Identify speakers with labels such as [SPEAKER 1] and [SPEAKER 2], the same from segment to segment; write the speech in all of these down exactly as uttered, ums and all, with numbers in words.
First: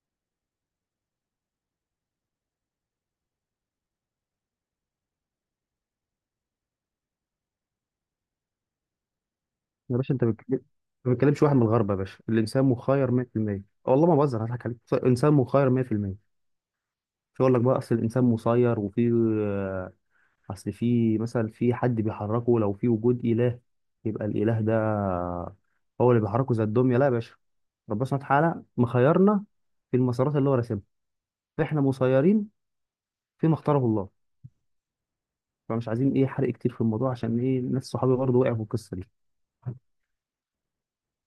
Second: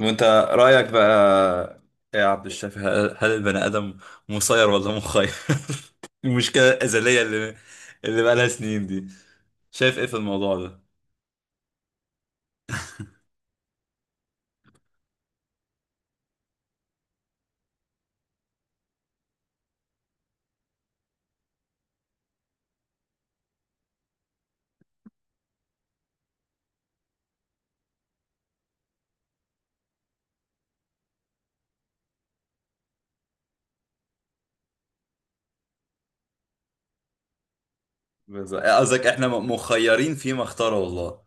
[SPEAKER 1] وانت رأيك بقى إيه يا عبد الشافي هل هل البني آدم مسير ولا مخير؟ المشكلة الأزلية اللي اللي بقى لها سنين دي
[SPEAKER 2] يا
[SPEAKER 1] شايف ايه
[SPEAKER 2] باشا،
[SPEAKER 1] في
[SPEAKER 2] انت
[SPEAKER 1] الموضوع
[SPEAKER 2] بتكلم
[SPEAKER 1] ده؟
[SPEAKER 2] ما بتكلمش واحد من الغرب يا باشا. الانسان مخير مية بالمية. والله ما بهزر هضحك عليك. انسان مخير مية بالمية. مش هقول لك بقى اصل الانسان مسير وفي آه، اصل في مثلا في حد بيحركه. لو في وجود اله، يبقى الاله ده هو اللي بيحركه زي الدميه؟ لا يا باشا، ربنا سبحانه وتعالى مخيرنا في المسارات اللي هو راسمها، فاحنا مسيرين فيما اختاره الله. فمش عايزين ايه حرق كتير في الموضوع، عشان ايه ناس صحابي برضه وقعوا
[SPEAKER 1] بالظبط
[SPEAKER 2] في
[SPEAKER 1] إيه
[SPEAKER 2] القصه
[SPEAKER 1] قصدك
[SPEAKER 2] دي.
[SPEAKER 1] احنا م- مخيرين فيما اختاره الله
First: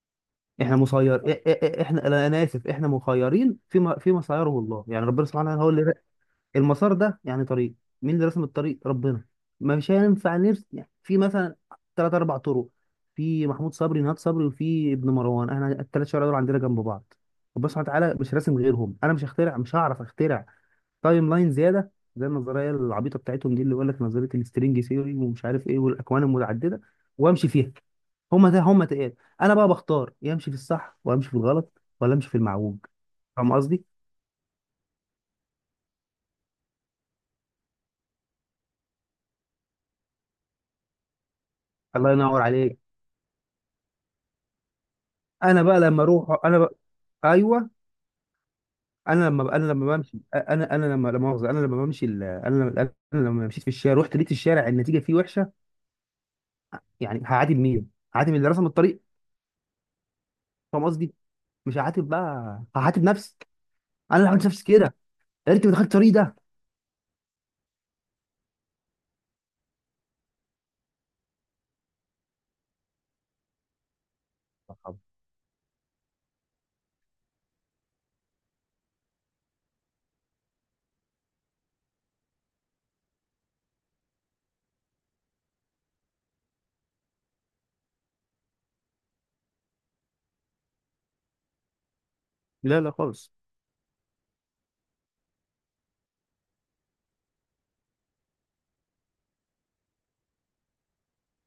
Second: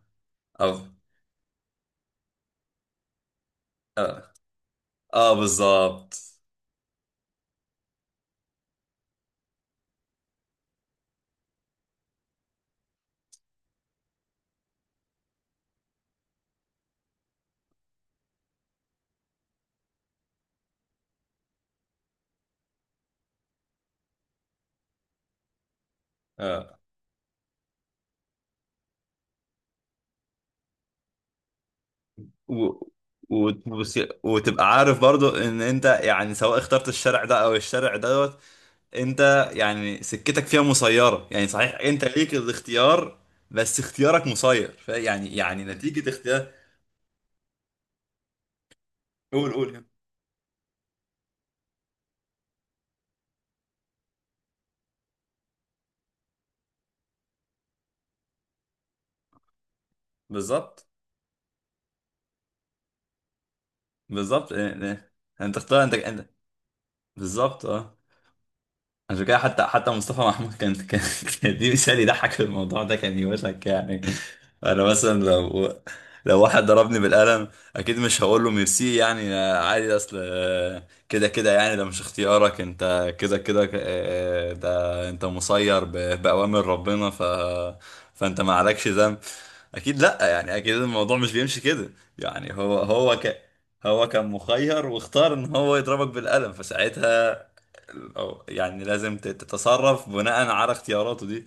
[SPEAKER 2] احنا
[SPEAKER 1] او
[SPEAKER 2] مسير إ- إ- إ- احنا لا، انا اسف، احنا مخيرين فيما فيما
[SPEAKER 1] اه,
[SPEAKER 2] سيره الله. يعني ربنا
[SPEAKER 1] آه
[SPEAKER 2] سبحانه وتعالى هو اللي ر-
[SPEAKER 1] بالظبط
[SPEAKER 2] المسار ده يعني طريق. مين اللي رسم الطريق؟ ربنا. مش هينفع نرسم يعني في مثلا ثلاث اربع طرق. في محمود صبري نهاد صبري وفي ابن مروان، احنا الثلاث شوارع دول عندنا جنب بعض. ربنا سبحانه وتعالى مش راسم غيرهم. انا مش هخترع مش هعرف اخترع تايم لاين زياده، زي النظريه العبيطه بتاعتهم دي، اللي يقول لك نظريه السترينج ثيوري ومش عارف ايه والاكوان
[SPEAKER 1] اه
[SPEAKER 2] المتعدده وامشي فيها. هما ده هما تقال. انا بقى بختار، يا امشي في الصح وامشي في الغلط ولا امشي في المعوج.
[SPEAKER 1] و...
[SPEAKER 2] فاهم قصدي؟
[SPEAKER 1] وت- وتبقى عارف برضو ان انت يعني سواء اخترت الشرع ده او الشرع دوت، انت يعني سكتك فيها مسيرة، يعني صحيح انت
[SPEAKER 2] الله
[SPEAKER 1] ليك
[SPEAKER 2] ينور عليك.
[SPEAKER 1] الاختيار بس اختيارك مسير فيعني يعني
[SPEAKER 2] انا
[SPEAKER 1] يعني
[SPEAKER 2] بقى لما
[SPEAKER 1] نتيجة
[SPEAKER 2] اروح،
[SPEAKER 1] اختيار.
[SPEAKER 2] انا بقى، ايوه، انا لما
[SPEAKER 1] قول
[SPEAKER 2] بقى انا
[SPEAKER 1] قول.
[SPEAKER 2] لما بمشي انا انا لما لا مؤاخذه، انا لما بمشي ال- انا لما انا لما مشيت في الشارع، رحت لقيت الشارع النتيجه فيه وحشه. يعني هعاتب مين؟ هعاتب اللي رسم الطريق. فاهم
[SPEAKER 1] بالظبط.
[SPEAKER 2] قصدي؟ مش هعاتب بقى، هعاتب نفسي. انا اللي عملت
[SPEAKER 1] بالظبط،
[SPEAKER 2] نفسي
[SPEAKER 1] اه،
[SPEAKER 2] كده.
[SPEAKER 1] اه.
[SPEAKER 2] يا
[SPEAKER 1] انت
[SPEAKER 2] ريتني ما
[SPEAKER 1] اختار،
[SPEAKER 2] دخلت
[SPEAKER 1] انت
[SPEAKER 2] الطريق
[SPEAKER 1] انت
[SPEAKER 2] ده.
[SPEAKER 1] بالظبط اه. عشان كده حتى حتى مصطفى محمود كان كان كان دي مثال يضحك في الموضوع ده، كان يوشك يعني. انا
[SPEAKER 2] مرحبا.
[SPEAKER 1] مثلا لو لو واحد ضربني بالقلم اكيد مش هقول له ميرسي يعني عادي، اصل آه، كده كده يعني ده مش اختيارك انت كده كده، آه، ده انت مسير ب- باوامر ربنا ف فانت ما عليكش ذنب. اكيد لا، يعني اكيد الموضوع مش بيمشي كده. يعني هو
[SPEAKER 2] لا لا
[SPEAKER 1] هو
[SPEAKER 2] خالص.
[SPEAKER 1] ك هو كان مخير واختار ان هو يضربك بالقلم، فساعتها أو يعني لازم تت- تتصرف بناء على اختياراته دي.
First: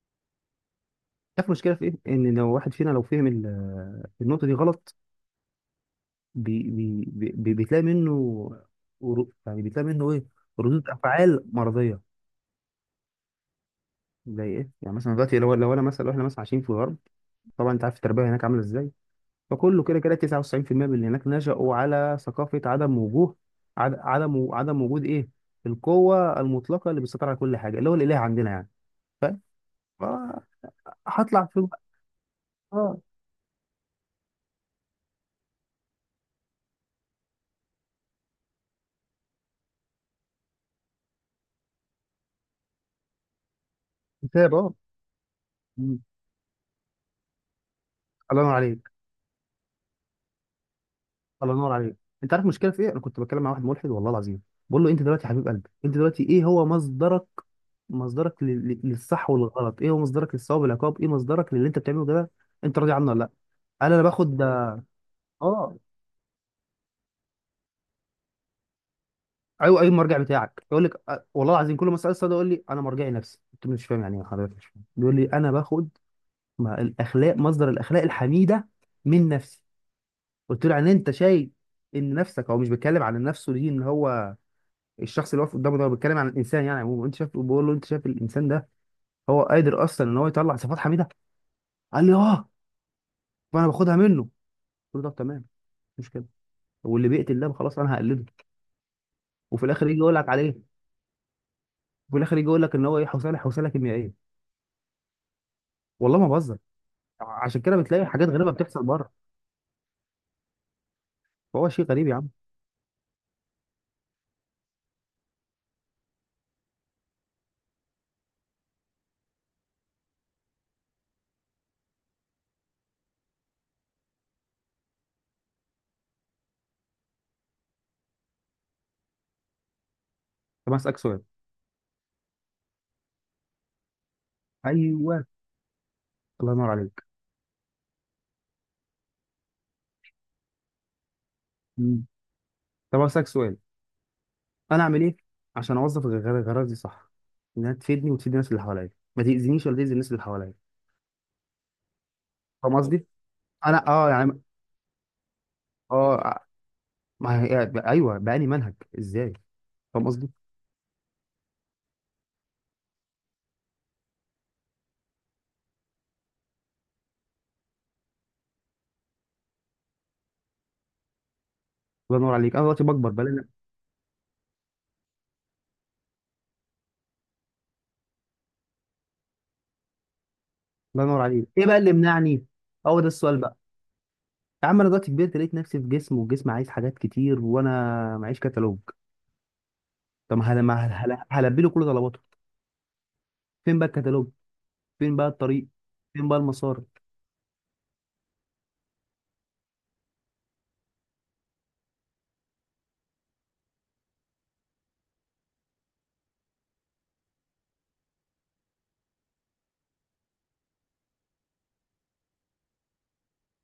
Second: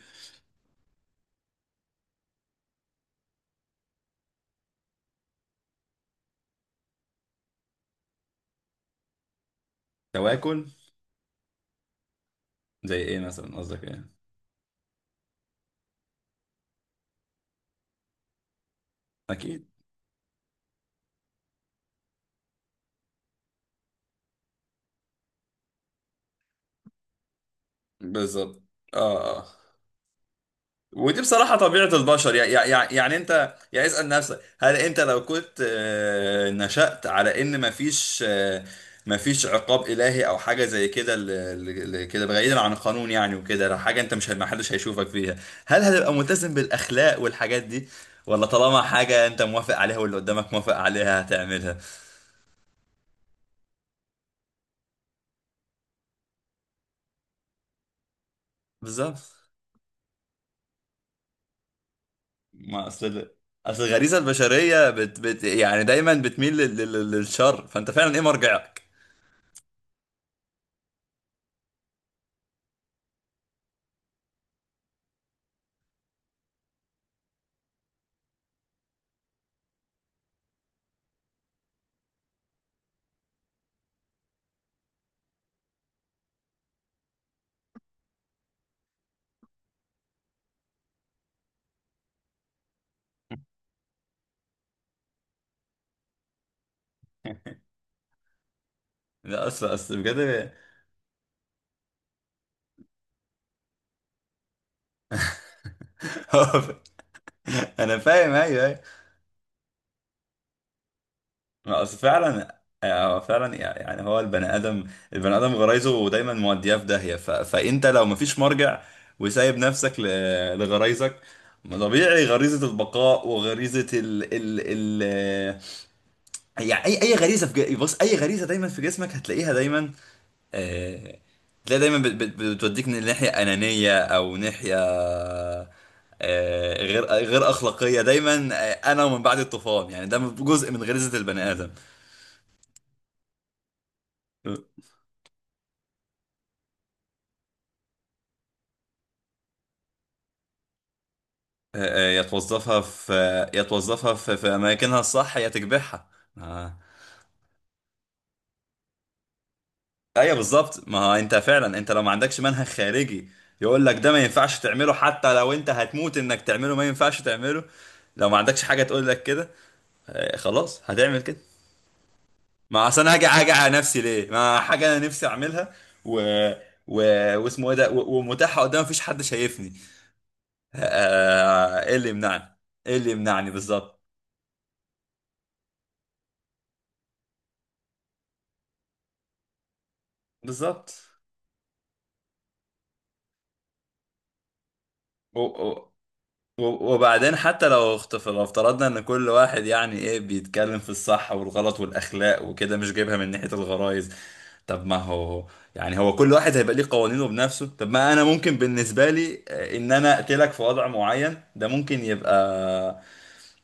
[SPEAKER 2] عارف المشكله في ايه؟ ان لو واحد فينا لو فهم ال- النقطه دي غلط، بي بي بي بتلاقي منه، ورو- يعني بتلاقي منه ايه؟
[SPEAKER 1] تواكل.
[SPEAKER 2] ردود افعال مرضيه.
[SPEAKER 1] زي ايه مثلا، قصدك ايه؟
[SPEAKER 2] زي ايه؟ يعني مثلا دلوقتي لو لو انا مثلا لو احنا مثلا عايشين في الغرب، طبعا انت عارف التربيه هناك عامله ازاي.
[SPEAKER 1] اكيد.
[SPEAKER 2] فكله كده كده تسعة وتسعين بالمية من اللي هناك نشأوا على ثقافه عدم وجوه، عد- عدم عدم وجود ايه؟ القوه المطلقه اللي بتسيطر على كل حاجه، اللي هو الاله عندنا
[SPEAKER 1] بالظبط
[SPEAKER 2] يعني.
[SPEAKER 1] اه، اه. ودي
[SPEAKER 2] فهطلع
[SPEAKER 1] بصراحة
[SPEAKER 2] في
[SPEAKER 1] طبيعة البشر، يعني يعني,
[SPEAKER 2] اه
[SPEAKER 1] يعني انت يعني اسأل نفسك، هل انت لو كنت آه، نشأت على ان مفيش آه، مفيش عقاب إلهي او حاجة زي كده، ل- ل- ل- كده بعيدا عن القانون يعني، وكده لو حاجة انت مش، ما
[SPEAKER 2] كتاب
[SPEAKER 1] حدش
[SPEAKER 2] اه
[SPEAKER 1] هيشوفك فيها، هل
[SPEAKER 2] مم.
[SPEAKER 1] هتبقى ملتزم بالأخلاق والحاجات دي،
[SPEAKER 2] الله
[SPEAKER 1] ولا
[SPEAKER 2] ينور
[SPEAKER 1] طالما
[SPEAKER 2] عليك.
[SPEAKER 1] حاجة انت موافق عليها واللي قدامك موافق عليها
[SPEAKER 2] الله ينور
[SPEAKER 1] هتعملها؟
[SPEAKER 2] عليك. انت عارف المشكله في ايه؟ انا كنت بتكلم مع واحد ملحد، والله العظيم. بقول له انت دلوقتي يا حبيب قلبي، انت دلوقتي ايه هو مصدرك؟ مصدرك لل- لل- للصح
[SPEAKER 1] بالظبط.
[SPEAKER 2] والغلط، ايه هو مصدرك للصواب والعقاب، ايه مصدرك للي انت بتعمله ده؟ انت
[SPEAKER 1] ما
[SPEAKER 2] راضي عنه ولا
[SPEAKER 1] اصل
[SPEAKER 2] لا؟
[SPEAKER 1] اصل
[SPEAKER 2] قال انا
[SPEAKER 1] الغريزه
[SPEAKER 2] باخد،
[SPEAKER 1] البشريه بت بت
[SPEAKER 2] اه.
[SPEAKER 1] يعني دايما بتميل لل لل للشر فانت فعلا ايه مرجعك؟
[SPEAKER 2] ايوه ايوه، المرجع بتاعك يقول لك اه، والله العظيم كل ما اسال السؤال ده يقول لي انا مرجعي نفسي. قلت له مش فاهم، يعني ايه حضرتك مش فاهم؟ بيقول لي انا باخد، ما الاخلاق مصدر الاخلاق الحميده من نفسي. قلت له يعني انت شايف ان نفسك، هو مش بيتكلم عن نفسه دي ان هو الشخص اللي واقف قدامه ده، بيتكلم عن الانسان يعني عموما. انت شايف بقول له انت شايف الانسان ده هو قادر اصلا ان هو يطلع صفات حميده؟ قال لي اه، فانا باخدها منه. قلت له طب تمام، مش مشكله، واللي بيقتل ده خلاص انا هقلده.
[SPEAKER 1] لا اصل
[SPEAKER 2] وفي الاخر يجي
[SPEAKER 1] اصل
[SPEAKER 2] يقول لك
[SPEAKER 1] بجد
[SPEAKER 2] عليه وفي الاخر يجي يقول لك ان هو ايه؟ حوصله حوصله كيميائيه. والله ما بهزر. عشان كده
[SPEAKER 1] انا
[SPEAKER 2] بتلاقي حاجات
[SPEAKER 1] فاهم،
[SPEAKER 2] غريبه
[SPEAKER 1] ايوه ايوه.
[SPEAKER 2] بتحصل بره. فهو
[SPEAKER 1] ما
[SPEAKER 2] شيء
[SPEAKER 1] اصل
[SPEAKER 2] غريب يا عم.
[SPEAKER 1] فعلا هو فعلا، يعني هو البني ادم، البني ادم غرايزه دايما مودياه في داهيه. ف... فانت لو مفيش مرجع، وسايب نفسك ل... لغرايزك، ما طبيعي غريزه البقاء وغريزه ال ال ال يعني اي اي غريزه في ج... بص، اي غريزه دايما في جسمك هتلاقيها دايما.
[SPEAKER 2] طب أنا اسالك
[SPEAKER 1] آه،
[SPEAKER 2] سؤال.
[SPEAKER 1] تلاقي دايما بت- بت- بتوديك ناحية أنانية أو ناحية
[SPEAKER 2] ايوه. الله ينور
[SPEAKER 1] آه،
[SPEAKER 2] عليك.
[SPEAKER 1] غير غير أخلاقية دايما. آه، أنا، ومن بعد الطوفان، يعني ده جزء من غريزة البني آدم.
[SPEAKER 2] مم. طب أنا اسالك سؤال،
[SPEAKER 1] آه،
[SPEAKER 2] انا اعمل ايه عشان اوظف الغرض دي صح، انها تفيدني وتفيد الناس اللي حواليا، ما تاذينيش ولا تاذي الناس اللي حواليا؟
[SPEAKER 1] آه، يا
[SPEAKER 2] فاهم
[SPEAKER 1] توظفها
[SPEAKER 2] قصدي؟
[SPEAKER 1] في يا
[SPEAKER 2] انا اه
[SPEAKER 1] توظفها في،
[SPEAKER 2] يعني
[SPEAKER 1] في أماكنها الصح يا تكبحها.
[SPEAKER 2] اه
[SPEAKER 1] آه.
[SPEAKER 2] ما هي ايوه، بقى لي منهج ازاي؟ فاهم قصدي؟
[SPEAKER 1] أيوه بالظبط. ما هو أنت فعلا، أنت لو ما عندكش منهج خارجي يقول لك ده ما ينفعش تعمله، حتى لو أنت هتموت إنك تعمله ما ينفعش تعمله، لو ما عندكش حاجة تقول لك كده، آه، خلاص هتعمل كده.
[SPEAKER 2] الله ينور عليك. انا دلوقتي
[SPEAKER 1] ما اصل
[SPEAKER 2] بكبر
[SPEAKER 1] انا هاجي
[SPEAKER 2] بقى لي.
[SPEAKER 1] هاجي على نفسي ليه، ما حاجه انا نفسي اعملها، و و واسمه ايه ده، و- ومتاحه قدام، مفيش حد شايفني. آه،
[SPEAKER 2] الله ينور عليك. ايه بقى
[SPEAKER 1] آه،
[SPEAKER 2] اللي
[SPEAKER 1] ايه اللي
[SPEAKER 2] منعني؟
[SPEAKER 1] يمنعني؟ ايه
[SPEAKER 2] هو ده
[SPEAKER 1] اللي
[SPEAKER 2] السؤال
[SPEAKER 1] يمنعني
[SPEAKER 2] بقى.
[SPEAKER 1] بالظبط؟
[SPEAKER 2] يا عم انا دلوقتي كبرت لقيت نفسي في جسم، والجسم عايز حاجات كتير، وانا معيش كتالوج. طب ما هل ما هل...
[SPEAKER 1] بالظبط.
[SPEAKER 2] هل... هلبي له كل طلباته؟ فين بقى الكتالوج؟ فين بقى
[SPEAKER 1] و-
[SPEAKER 2] الطريق؟
[SPEAKER 1] و-
[SPEAKER 2] فين بقى المسار؟
[SPEAKER 1] و- وبعدين حتى لو اخت- لو افترضنا ان كل واحد، يعني ايه، بيتكلم في الصح والغلط والاخلاق وكده مش جايبها من ناحيه الغرائز، طب ما هو يعني هو كل واحد هيبقى ليه قوانينه بنفسه. طب ما انا ممكن بالنسبه لي آه، ان انا اقتلك في وضع معين، ده ممكن يبقى،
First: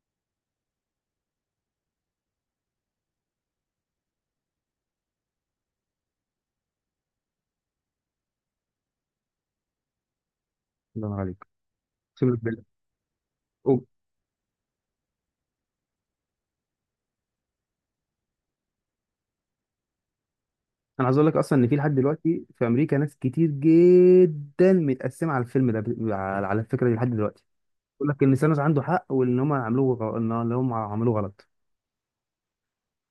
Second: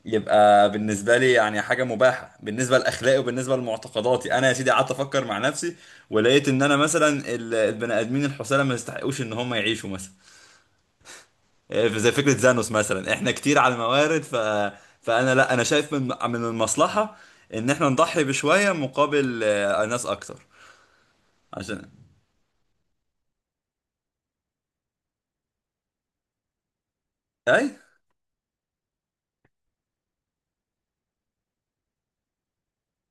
[SPEAKER 1] يبقى بالنسبة لي يعني حاجة مباحة بالنسبة لأخلاقي وبالنسبة لمعتقداتي. أنا يا سيدي قعدت أفكر مع نفسي ولقيت إن أنا مثلا ال- البني آدمين الحسالة ما يستحقوش إن هم يعيشوا مثلا،
[SPEAKER 2] الله ينور عليك.
[SPEAKER 1] إيه، زي فكرة
[SPEAKER 2] اقسم لك بالله.
[SPEAKER 1] زانوس مثلا، إحنا كتير على
[SPEAKER 2] أوه.
[SPEAKER 1] الموارد. ف... فأنا لا، أنا شايف من من المصلحة إن إحنا نضحي بشوية مقابل آه، ناس أكتر.
[SPEAKER 2] انا عايز اقول لك اصلا ان في
[SPEAKER 1] عشان.
[SPEAKER 2] لحد دلوقتي في امريكا ناس كتير جدا متقسمه على الفيلم ده، على على الفكره دي لحد دلوقتي.
[SPEAKER 1] أي.
[SPEAKER 2] بيقول لك ان سانوس عنده حق، وان هم عملوه غ- ان إن هم عملوه غلط.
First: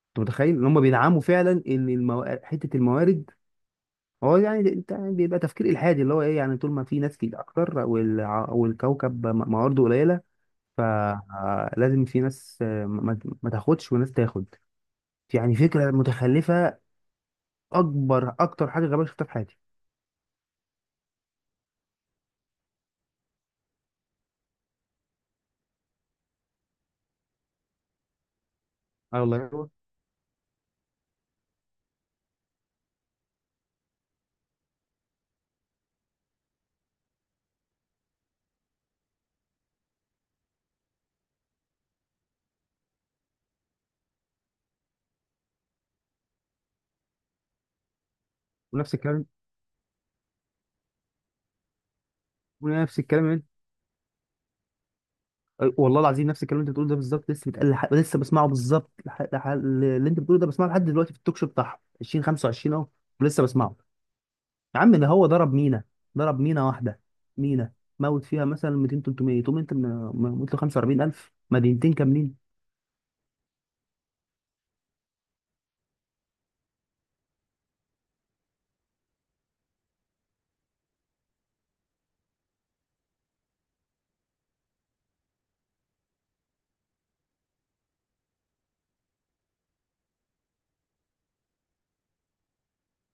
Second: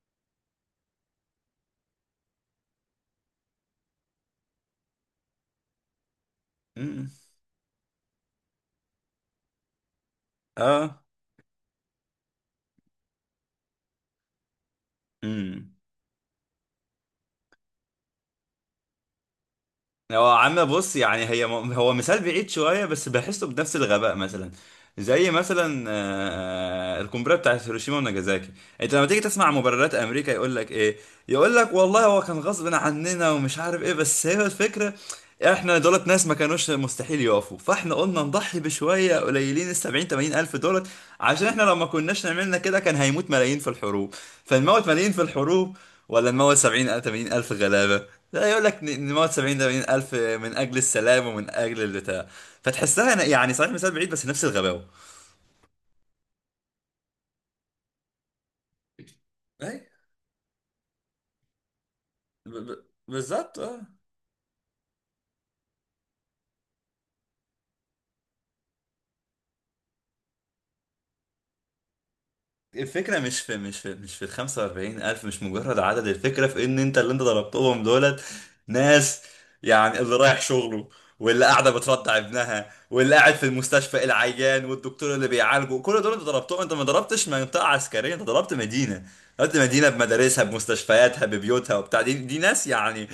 [SPEAKER 2] انت متخيل ان هم بيدعموا فعلا ان المو... حته الموارد؟ هو يعني انت يعني بيبقى تفكير الحادي اللي هو ايه؟ يعني طول ما في
[SPEAKER 1] أمم.
[SPEAKER 2] ناس كتير اكتر، والع- والكوكب م- موارده قليله،
[SPEAKER 1] أه.
[SPEAKER 2] فلازم في ناس آه، ما ما تاخدش وناس تاخد. يعني
[SPEAKER 1] أمم.
[SPEAKER 2] فكره متخلفه، اكبر اكتر حاجه غبيه شفتها في حياتي.
[SPEAKER 1] هو عم بص يعني هي هو مثال بعيد شوية بس بحسه بنفس الغباء. مثلا زي مثلا آه، القنبلة بتاعت هيروشيما وناجازاكي، انت لما تيجي
[SPEAKER 2] اه والله
[SPEAKER 1] تسمع
[SPEAKER 2] هو.
[SPEAKER 1] مبررات امريكا يقول لك ايه؟ يقول لك والله هو كان غصب عننا ومش عارف ايه، بس هي الفكرة، احنا دولت ناس ما كانوش مستحيل يقفوا، فاحنا قلنا نضحي بشوية قليلين، ال سبعين ثمانين الف دولت، عشان احنا لو ما كناش نعملنا كده كان هيموت ملايين في الحروب. فنموت ملايين في الحروب ولا نموت سبعين ثمانين الف غلابة؟ لا، يقول لك
[SPEAKER 2] ونفس
[SPEAKER 1] ن-
[SPEAKER 2] الكلام.
[SPEAKER 1] نموت سبعين ثمانين الف من اجل السلام ومن اجل البتاع.
[SPEAKER 2] ونفس
[SPEAKER 1] فتحسها
[SPEAKER 2] الكلام.
[SPEAKER 1] يعني صحيح مثال بعيد بس نفس الغباوه.
[SPEAKER 2] والله العظيم نفس الكلام اللي انت بتقوله ده بالظبط، لسه بتقل لح... لسه بسمعه بالظبط، لح... لح...
[SPEAKER 1] اي
[SPEAKER 2] اللي انت بتقوله ده بسمعه لحد دلوقتي في التوك شو بتاعهم
[SPEAKER 1] ب-
[SPEAKER 2] ألفين وخمسة وعشرين
[SPEAKER 1] ب-
[SPEAKER 2] اهو. ولسه
[SPEAKER 1] بالظبط
[SPEAKER 2] بسمعه.
[SPEAKER 1] اه.
[SPEAKER 2] يا عم ده هو ضرب مينا، ضرب مينا واحده، مينا، موت فيها مثلا مئتين ثلاثمية، تقوم انت من- موت له خمسة وأربعين ألف، مدينتين كاملين.
[SPEAKER 1] الفكرة مش في مش في مش في ال خمسة وأربعين ألف، مش مجرد عدد. الفكرة في إن أنت اللي أنت ضربتهم دولت ناس يعني، اللي رايح شغله واللي قاعدة بترضع ابنها واللي قاعد في المستشفى العيان والدكتور اللي بيعالجه، كل دول أنت ضربتهم. أنت ما ضربتش منطقة عسكرية، أنت ضربت مدينة. ضربت مدينة بمدارسها بمستشفياتها ببيوتها وبتاع، دي دي ناس يعني،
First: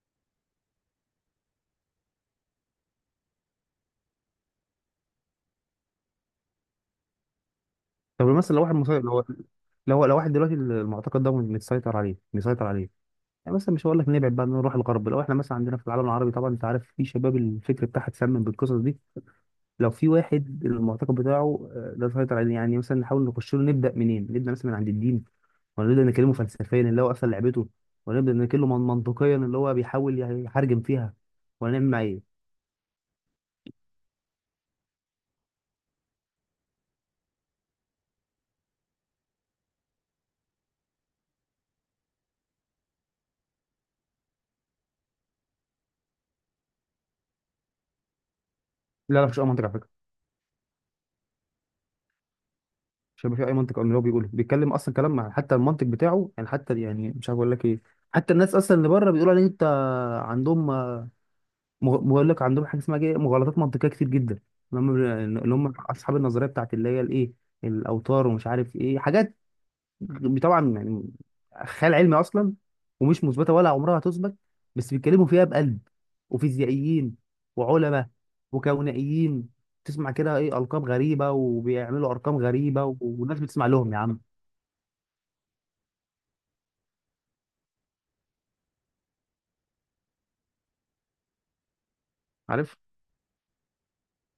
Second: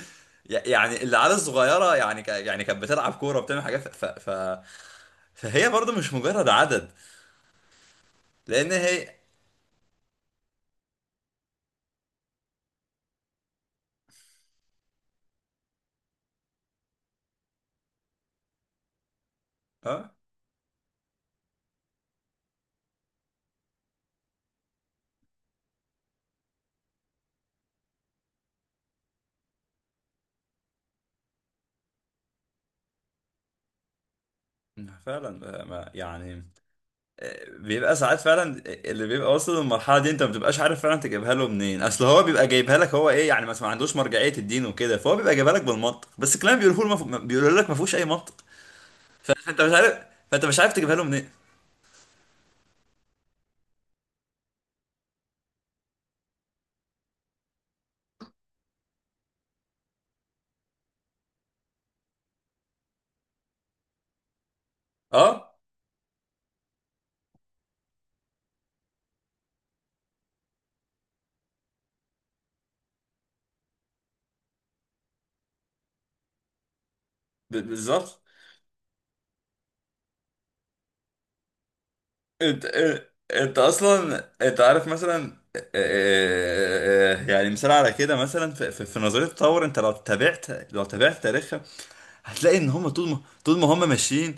[SPEAKER 1] يعني العيال الصغيرة يعني ك- يعني كانت بتلعب كورة وبتعمل حاجات. ف... ف... ف... فهي برضه مش مجرد عدد،
[SPEAKER 2] طب مثلا لو
[SPEAKER 1] لأن
[SPEAKER 2] واحد مسيطر،
[SPEAKER 1] هي.
[SPEAKER 2] لو لو لو واحد دلوقتي، المعتقد ده متسيطر عليه، مسيطر عليه. يعني مثلا مش هقول لك نبعد بقى نروح الغرب، لو احنا مثلا عندنا في العالم العربي، طبعا انت عارف في شباب الفكر بتاعها اتسمم بالقصص دي. لو في
[SPEAKER 1] اه
[SPEAKER 2] واحد المعتقد بتاعه آه، لا يسيطر عليه، يعني مثلا نحاول نخش له نبدا منين؟ نبدا مثلا من عند الدين، ولا نبدا نكلمه فلسفيا اللي هو اصلا لعبته، ولا نبدا نكلمه من- منطقيا اللي هو بيحاول يحرجم فيها، ولا نعمل معاه ايه؟
[SPEAKER 1] فعلا. آه، ما يعني آه، بيبقى ساعات فعلا آه، اللي بيبقى واصل للمرحله دي انت ما بتبقاش عارف فعلا تجيبها له منين، اصل هو بيبقى جايبها لك، هو ايه يعني مثلا ما عندوش مرجعيه الدين وكده، فهو بيبقى جايبها لك بالمنطق، بس الكلام بيقوله له مف... بيقول لك ما فيهوش اي منطق،
[SPEAKER 2] لا لا، مفيش اي
[SPEAKER 1] فانت
[SPEAKER 2] منطق
[SPEAKER 1] مش
[SPEAKER 2] على
[SPEAKER 1] عارف،
[SPEAKER 2] فكره.
[SPEAKER 1] فانت مش عارف تجيبها له منين.
[SPEAKER 2] مش هيبقى في اي منطق من اللي هو بيقوله، بيتكلم اصلا كلام مع، حتى المنطق بتاعه يعني، حتى يعني مش عارف اقول لك ايه. حتى الناس اصلا اللي بره بيقولوا ان انت عندهم آه، مغ- بقول لك عندهم حاجه اسمها ايه؟ مغالطات منطقيه كتير جدا. اللي هم
[SPEAKER 1] اه
[SPEAKER 2] اللي هم اصحاب النظريه بتاعت اللي هي الايه؟ الاوتار ومش عارف ايه حاجات. طبعا يعني خيال علمي اصلا، ومش مثبته ولا عمرها هتثبت، بس بيتكلموا فيها بقلب، وفيزيائيين
[SPEAKER 1] ب-
[SPEAKER 2] وعلماء
[SPEAKER 1] بالظبط.
[SPEAKER 2] وكونائيين. تسمع كده ايه؟ القاب غريبه وبيعملوا ارقام
[SPEAKER 1] انت
[SPEAKER 2] غريبه و-
[SPEAKER 1] آه،
[SPEAKER 2] والناس
[SPEAKER 1] انت
[SPEAKER 2] بتسمع لهم يا عم.
[SPEAKER 1] اصلا انت عارف مثلا آه، آه، آه، اه، اه، يعني مثال على كده مثلا في, في في نظريه التطور، انت لو تابعت، لو تابعت تاريخ هتلاقي ان
[SPEAKER 2] عارف،
[SPEAKER 1] هم طول ما طول ما هم ماشيين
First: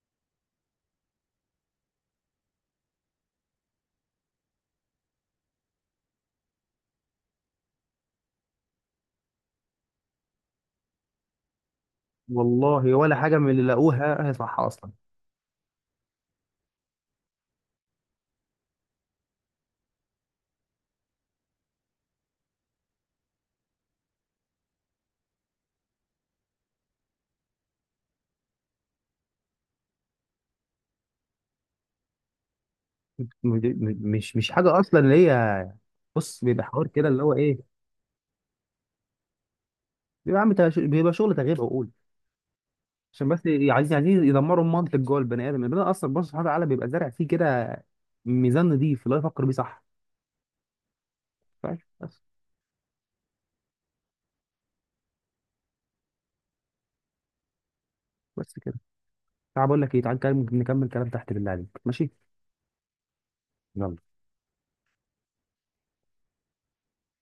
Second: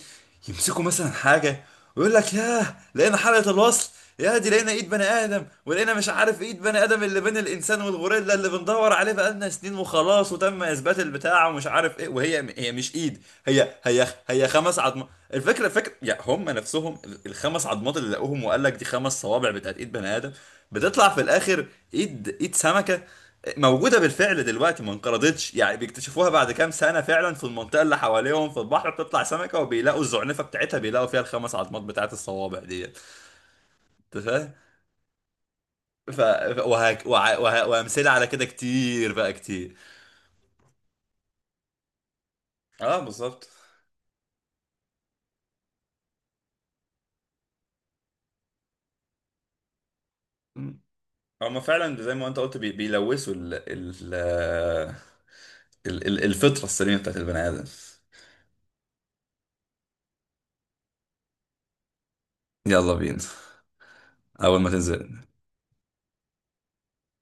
[SPEAKER 1] يمسكوا مثلا حاجه ويقول لك ياه لقينا حلقه الوصل، يا دي لقينا ايد بني ادم، ولقينا مش عارف ايد بني ادم اللي بين الانسان والغوريلا اللي بندور عليه بقالنا سنين، وخلاص وتم اثبات البتاع ومش عارف ايه، وهي هي مش
[SPEAKER 2] والله ولا
[SPEAKER 1] ايد،
[SPEAKER 2] حاجه من اللي
[SPEAKER 1] هي هي
[SPEAKER 2] لقوها هي
[SPEAKER 1] هي
[SPEAKER 2] صح
[SPEAKER 1] خمس
[SPEAKER 2] اصلا.
[SPEAKER 1] عظمات. الفكره فكره يعني هم نفسهم ال- الخمس عظمات اللي لقوهم وقال لك دي خمس صوابع بتاعت ايد بني ادم، بتطلع في الاخر ايد ايد سمكه موجودة بالفعل دلوقتي ما انقرضتش، يعني بيكتشفوها بعد كام سنة فعلا في المنطقة اللي حواليهم في البحر، بتطلع سمكة وبيلاقوا الزعنفة بتاعتها بيلاقوا فيها الخمس عظمات بتاعت الصوابع ديت.
[SPEAKER 2] م- م-
[SPEAKER 1] انت
[SPEAKER 2] مش مش
[SPEAKER 1] فاهم؟
[SPEAKER 2] حاجه اصلا اللي هي.
[SPEAKER 1] ف...
[SPEAKER 2] بص،
[SPEAKER 1] ف-
[SPEAKER 2] بيبقى حوار
[SPEAKER 1] وهك...
[SPEAKER 2] كده اللي هو
[SPEAKER 1] وع... وه...
[SPEAKER 2] ايه؟
[SPEAKER 1] وأمثلة على كده كتير بقى كتير.
[SPEAKER 2] بيبقى عم تش- بيبقى شغل تغيير عقول.
[SPEAKER 1] اه
[SPEAKER 2] عشان بس
[SPEAKER 1] بالظبط.
[SPEAKER 2] ي- عايزين عايزين يدمروا المنطق جوه البني ادم. البني ادم اصلا، بص، سبحانه وتعالى بيبقى زارع فيه كده ميزان نضيف اللي هو يفكر بيه صح.
[SPEAKER 1] مم. هما
[SPEAKER 2] فاهم؟
[SPEAKER 1] فعلا زي
[SPEAKER 2] بس
[SPEAKER 1] ما انت قلت بي... بيلوثوا ال... ال... ال... ال- الفطرة السليمة بتاعت البني آدم.
[SPEAKER 2] بس كده. تعال بقول لك ايه تعال نكمل نكمل كلام تحت بالله عليك، ماشي؟
[SPEAKER 1] يلا بينا. أول ما تنزل.